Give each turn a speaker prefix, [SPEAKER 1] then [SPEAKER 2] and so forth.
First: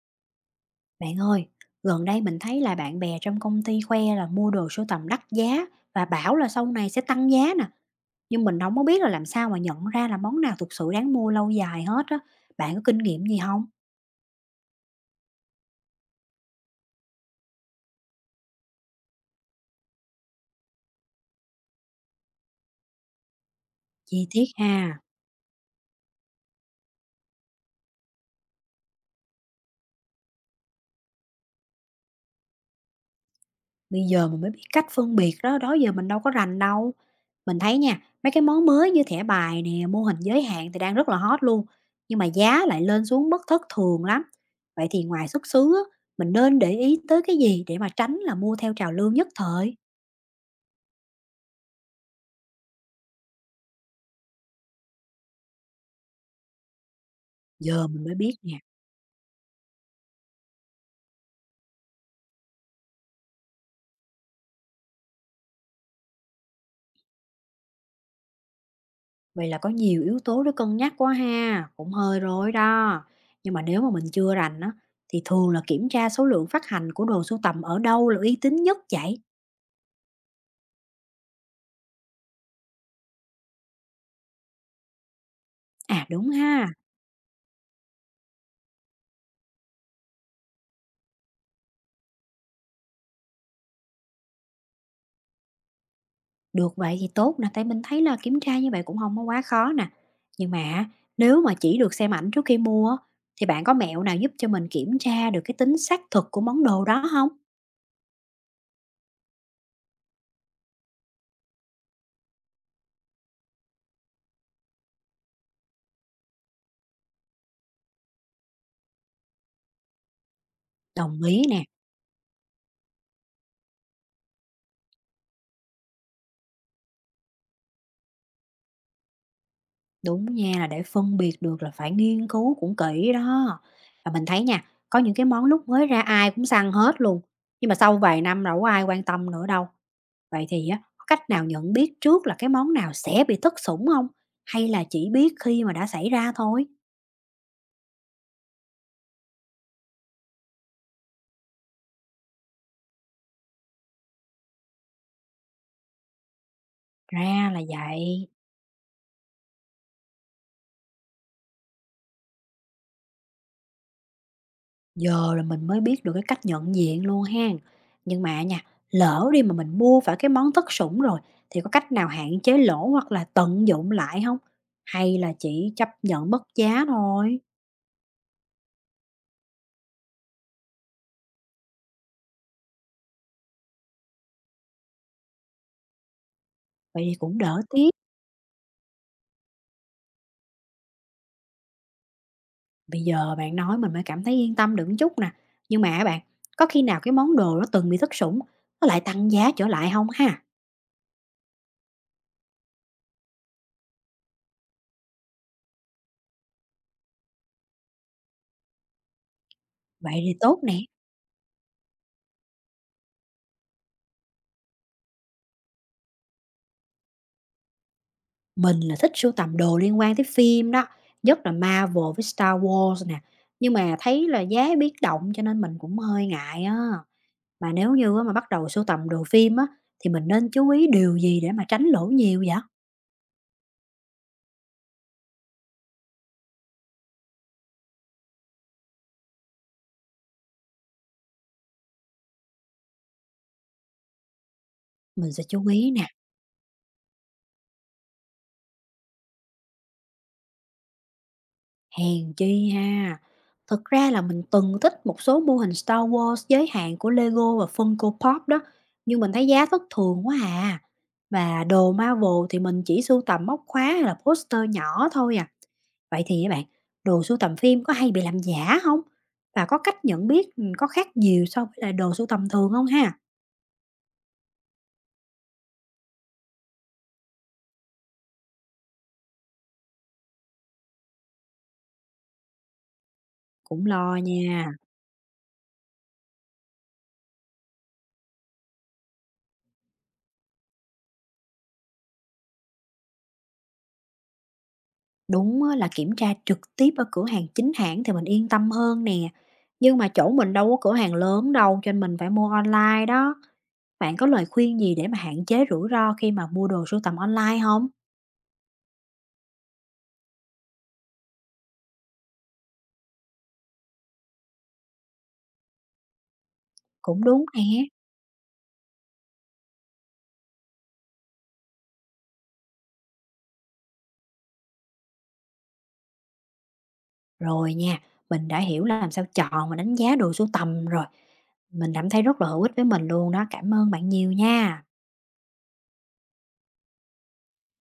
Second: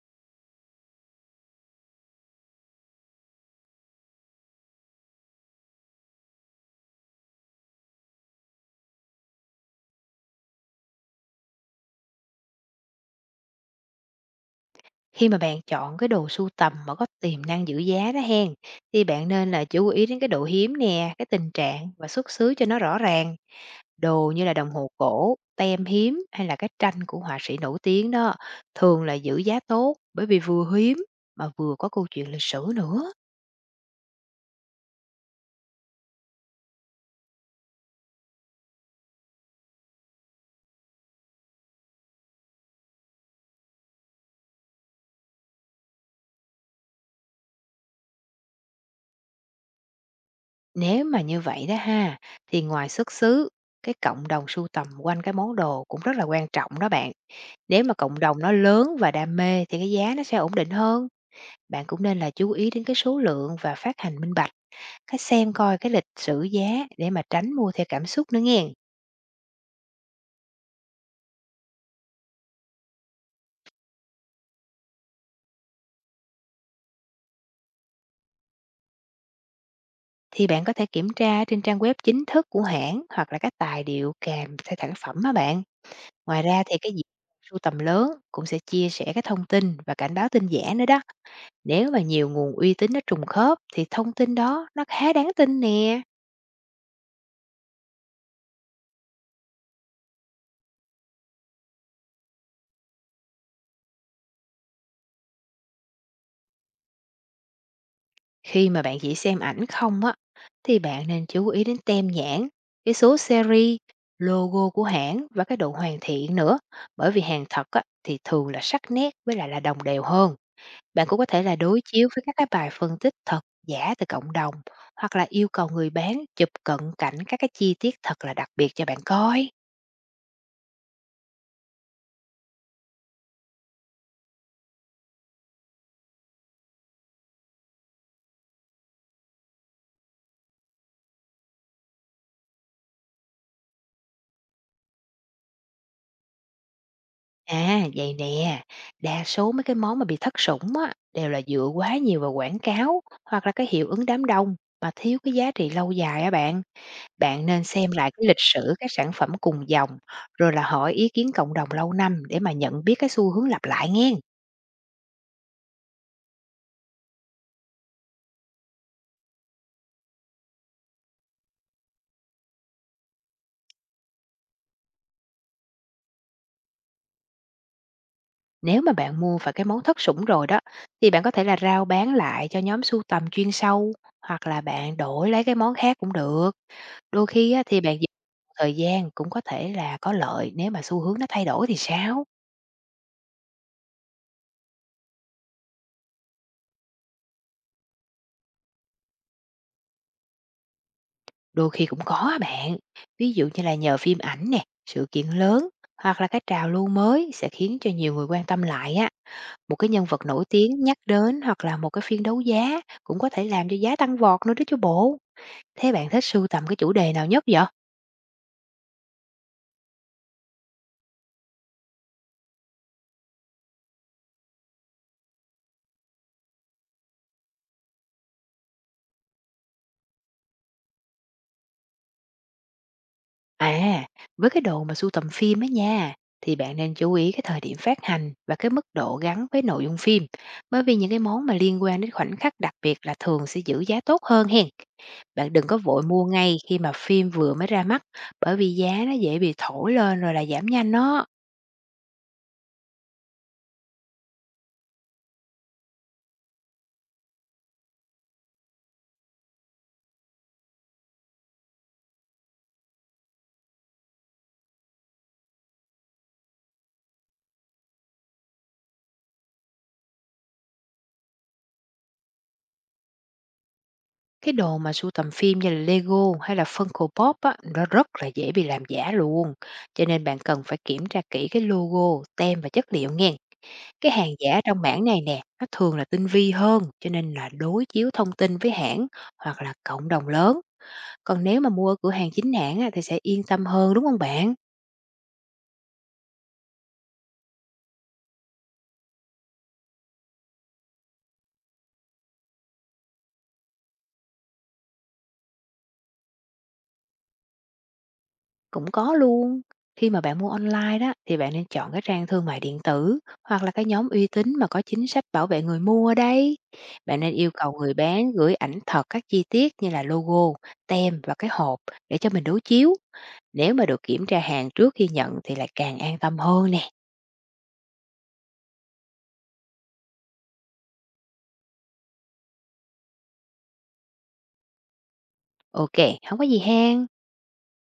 [SPEAKER 1] Bạn ơi, gần đây mình thấy là bạn bè trong công ty khoe là mua đồ sưu tầm đắt giá và bảo là sau này sẽ tăng giá nè. Nhưng mình không có biết là làm sao mà nhận ra là món nào thực sự đáng mua lâu dài hết á. Bạn có kinh nghiệm gì không?
[SPEAKER 2] Khi mà bạn chọn cái đồ sưu tầm mà có tiềm năng giữ giá đó hen, thì bạn nên là chú ý đến cái độ hiếm nè, cái tình trạng và xuất xứ cho nó rõ ràng.
[SPEAKER 1] Chi
[SPEAKER 2] Đồ như
[SPEAKER 1] tiết
[SPEAKER 2] là đồng
[SPEAKER 1] ha.
[SPEAKER 2] hồ cổ, tem hiếm hay là cái tranh của họa sĩ nổi tiếng đó, thường là giữ giá tốt bởi vì vừa hiếm mà vừa có câu chuyện lịch sử nữa.
[SPEAKER 1] Bây giờ mình mới biết cách phân biệt đó, đó giờ mình đâu có rành đâu. Mình thấy nha, mấy cái món mới như thẻ bài nè, mô hình giới hạn thì đang rất là hot luôn. Nhưng mà giá lại lên xuống bất thất thường lắm. Vậy thì ngoài xuất xứ á, mình nên để ý tới cái gì để mà tránh là mua theo trào lưu nhất thời?
[SPEAKER 2] Nếu mà như vậy đó ha, thì ngoài xuất xứ, cái cộng đồng sưu tầm quanh cái món đồ cũng rất là quan trọng đó bạn. Nếu
[SPEAKER 1] Giờ
[SPEAKER 2] mà
[SPEAKER 1] mình mới
[SPEAKER 2] cộng
[SPEAKER 1] biết
[SPEAKER 2] đồng nó
[SPEAKER 1] nè,
[SPEAKER 2] lớn và đam mê thì cái giá nó sẽ ổn định hơn. Bạn cũng nên là chú ý đến cái số lượng và phát hành minh bạch, cái xem coi cái lịch sử giá để mà tránh mua theo cảm xúc nữa nghe.
[SPEAKER 1] vậy là có nhiều yếu tố để cân nhắc quá ha, cũng hơi rối đó. Nhưng mà nếu mà mình chưa rành á, thì thường là kiểm tra số lượng phát hành của đồ sưu tầm ở đâu là uy tín nhất vậy?
[SPEAKER 2] Thì bạn có thể kiểm tra trên trang web chính thức của hãng hoặc là các tài liệu kèm theo sản phẩm á bạn.
[SPEAKER 1] À đúng
[SPEAKER 2] Ngoài ra
[SPEAKER 1] ha,
[SPEAKER 2] thì cái diện sưu tầm lớn cũng sẽ chia sẻ cái thông tin và cảnh báo tin giả nữa đó. Nếu mà nhiều nguồn uy tín nó trùng khớp thì thông tin đó nó khá đáng tin nè.
[SPEAKER 1] được vậy thì tốt nè, tại mình thấy là kiểm tra như vậy cũng không có quá khó nè. Nhưng mà á, nếu mà chỉ được xem ảnh trước khi mua á, thì bạn có mẹo nào giúp cho mình kiểm tra được cái tính xác thực của món đồ đó không?
[SPEAKER 2] Khi mà bạn chỉ xem ảnh không á, thì bạn nên chú ý đến tem nhãn, cái số series, logo của hãng và cái độ hoàn thiện nữa. Bởi vì hàng thật á, thì thường là sắc nét với lại là đồng đều hơn. Bạn cũng
[SPEAKER 1] Đồng
[SPEAKER 2] có thể
[SPEAKER 1] ý
[SPEAKER 2] là
[SPEAKER 1] nè.
[SPEAKER 2] đối chiếu với các cái bài phân tích thật giả từ cộng đồng hoặc là yêu cầu người bán chụp cận cảnh các cái chi tiết thật là đặc biệt cho bạn coi.
[SPEAKER 1] Đúng nha, là để phân biệt được là phải nghiên cứu cũng kỹ đó. Và mình thấy nha, có những cái món lúc mới ra ai cũng săn hết luôn, nhưng mà sau vài năm đâu có ai quan tâm nữa đâu. Vậy thì á, có cách nào nhận biết trước là cái món nào sẽ bị thất sủng không? Hay là chỉ biết khi mà đã xảy ra thôi?
[SPEAKER 2] À, vậy nè, đa số mấy cái món mà bị thất sủng á, đều là dựa quá nhiều vào quảng cáo hoặc là cái hiệu ứng đám đông mà thiếu cái giá trị lâu dài á bạn. Bạn
[SPEAKER 1] Ra là
[SPEAKER 2] nên xem lại cái
[SPEAKER 1] vậy.
[SPEAKER 2] lịch sử các sản phẩm cùng dòng, rồi là hỏi ý kiến cộng đồng lâu năm để mà nhận biết cái xu hướng lặp lại nghe.
[SPEAKER 1] Giờ là mình mới biết được cái cách nhận diện luôn ha. Nhưng mà nha, lỡ đi mà mình mua phải cái món thất sủng rồi thì có cách nào hạn chế lỗ hoặc là tận dụng lại không? Hay là chỉ chấp nhận mất giá thôi?
[SPEAKER 2] Nếu mà bạn mua phải cái món thất sủng rồi đó, thì bạn có thể là rao bán lại cho nhóm sưu tầm chuyên sâu, hoặc là bạn đổi lấy cái món khác cũng được.
[SPEAKER 1] Vậy thì
[SPEAKER 2] Đôi
[SPEAKER 1] cũng
[SPEAKER 2] khi
[SPEAKER 1] đỡ
[SPEAKER 2] á, thì
[SPEAKER 1] tiếc.
[SPEAKER 2] bạn dành thời gian cũng có thể là có lợi nếu mà xu hướng nó thay đổi thì sao?
[SPEAKER 1] Bây giờ bạn nói mình mới cảm thấy yên tâm được một chút nè. Nhưng mà á bạn, có khi nào cái món đồ nó từng bị thất sủng, nó lại tăng giá trở lại không ha?
[SPEAKER 2] Đôi khi cũng có á bạn. Ví dụ như là nhờ phim ảnh nè, sự kiện lớn hoặc là cái trào lưu mới sẽ khiến cho nhiều người quan tâm lại á. Một cái nhân
[SPEAKER 1] Vậy
[SPEAKER 2] vật
[SPEAKER 1] thì
[SPEAKER 2] nổi
[SPEAKER 1] tốt nè.
[SPEAKER 2] tiếng nhắc đến hoặc là một cái phiên đấu giá cũng có thể làm cho giá tăng vọt nữa đó chứ bộ. Thế bạn thích sưu tầm cái chủ đề nào nhất vậy?
[SPEAKER 1] Mình là thích sưu tầm đồ liên quan tới phim đó, nhất là Marvel với Star Wars nè, nhưng mà thấy là giá biến động cho nên mình cũng hơi ngại á. Mà nếu như á mà bắt đầu sưu tầm đồ phim á, thì mình nên chú ý điều gì để mà tránh lỗ nhiều vậy?
[SPEAKER 2] À, với cái đồ mà sưu tầm phim ấy nha, thì bạn nên chú ý cái thời điểm phát hành và cái mức độ gắn với nội dung phim, bởi vì những cái món mà liên quan đến khoảnh khắc đặc biệt là thường sẽ giữ giá tốt hơn hen.
[SPEAKER 1] Mình sẽ
[SPEAKER 2] Bạn đừng
[SPEAKER 1] chú
[SPEAKER 2] có
[SPEAKER 1] ý
[SPEAKER 2] vội
[SPEAKER 1] nè,
[SPEAKER 2] mua ngay khi mà phim vừa mới ra mắt, bởi vì giá nó dễ bị thổi lên rồi là giảm nhanh đó.
[SPEAKER 1] hèn chi ha. Thực ra là mình từng thích một số mô hình Star Wars giới hạn của Lego và Funko Pop đó, nhưng mình thấy giá thất thường quá à. Và đồ Marvel thì mình chỉ sưu tầm móc khóa hay là poster nhỏ thôi à. Vậy thì các bạn, đồ sưu tầm phim có hay bị làm giả không? Và có cách nhận biết, có khác nhiều so với lại đồ sưu tầm thường không ha?
[SPEAKER 2] Cái đồ mà sưu tầm phim như là Lego hay là Funko Pop á, nó rất là dễ bị làm giả luôn. Cho nên bạn cần phải kiểm tra kỹ cái logo, tem và chất liệu nghe.
[SPEAKER 1] Cũng
[SPEAKER 2] Cái
[SPEAKER 1] lo
[SPEAKER 2] hàng giả
[SPEAKER 1] nha.
[SPEAKER 2] trong mảng này nè, nó thường là tinh vi hơn, cho nên là đối chiếu thông tin với hãng hoặc là cộng đồng lớn. Còn nếu mà mua ở cửa hàng chính hãng á, thì sẽ yên tâm hơn đúng không bạn?
[SPEAKER 1] Đúng á, là kiểm tra trực tiếp ở cửa hàng chính hãng thì mình yên tâm hơn nè, nhưng mà chỗ mình đâu có cửa hàng lớn đâu cho nên mình phải mua online đó. Bạn có lời khuyên gì để mà hạn chế rủi ro khi mà mua đồ sưu tầm online không?
[SPEAKER 2] Cũng có luôn. Khi mà bạn mua online đó thì bạn nên chọn cái trang thương mại điện tử hoặc là cái nhóm uy tín mà có chính sách bảo vệ người mua đây. Bạn
[SPEAKER 1] Cũng
[SPEAKER 2] nên
[SPEAKER 1] đúng
[SPEAKER 2] yêu
[SPEAKER 1] nè.
[SPEAKER 2] cầu người bán gửi ảnh thật các chi tiết như là logo, tem và cái hộp để cho mình đối chiếu. Nếu mà được kiểm tra hàng trước khi nhận thì lại càng an tâm hơn nè.
[SPEAKER 1] Rồi nha, mình đã hiểu là làm sao chọn và đánh giá đồ sưu tầm rồi. Mình cảm thấy rất là hữu ích với mình luôn đó. Cảm ơn bạn nhiều nha.
[SPEAKER 2] OK, không có gì hen.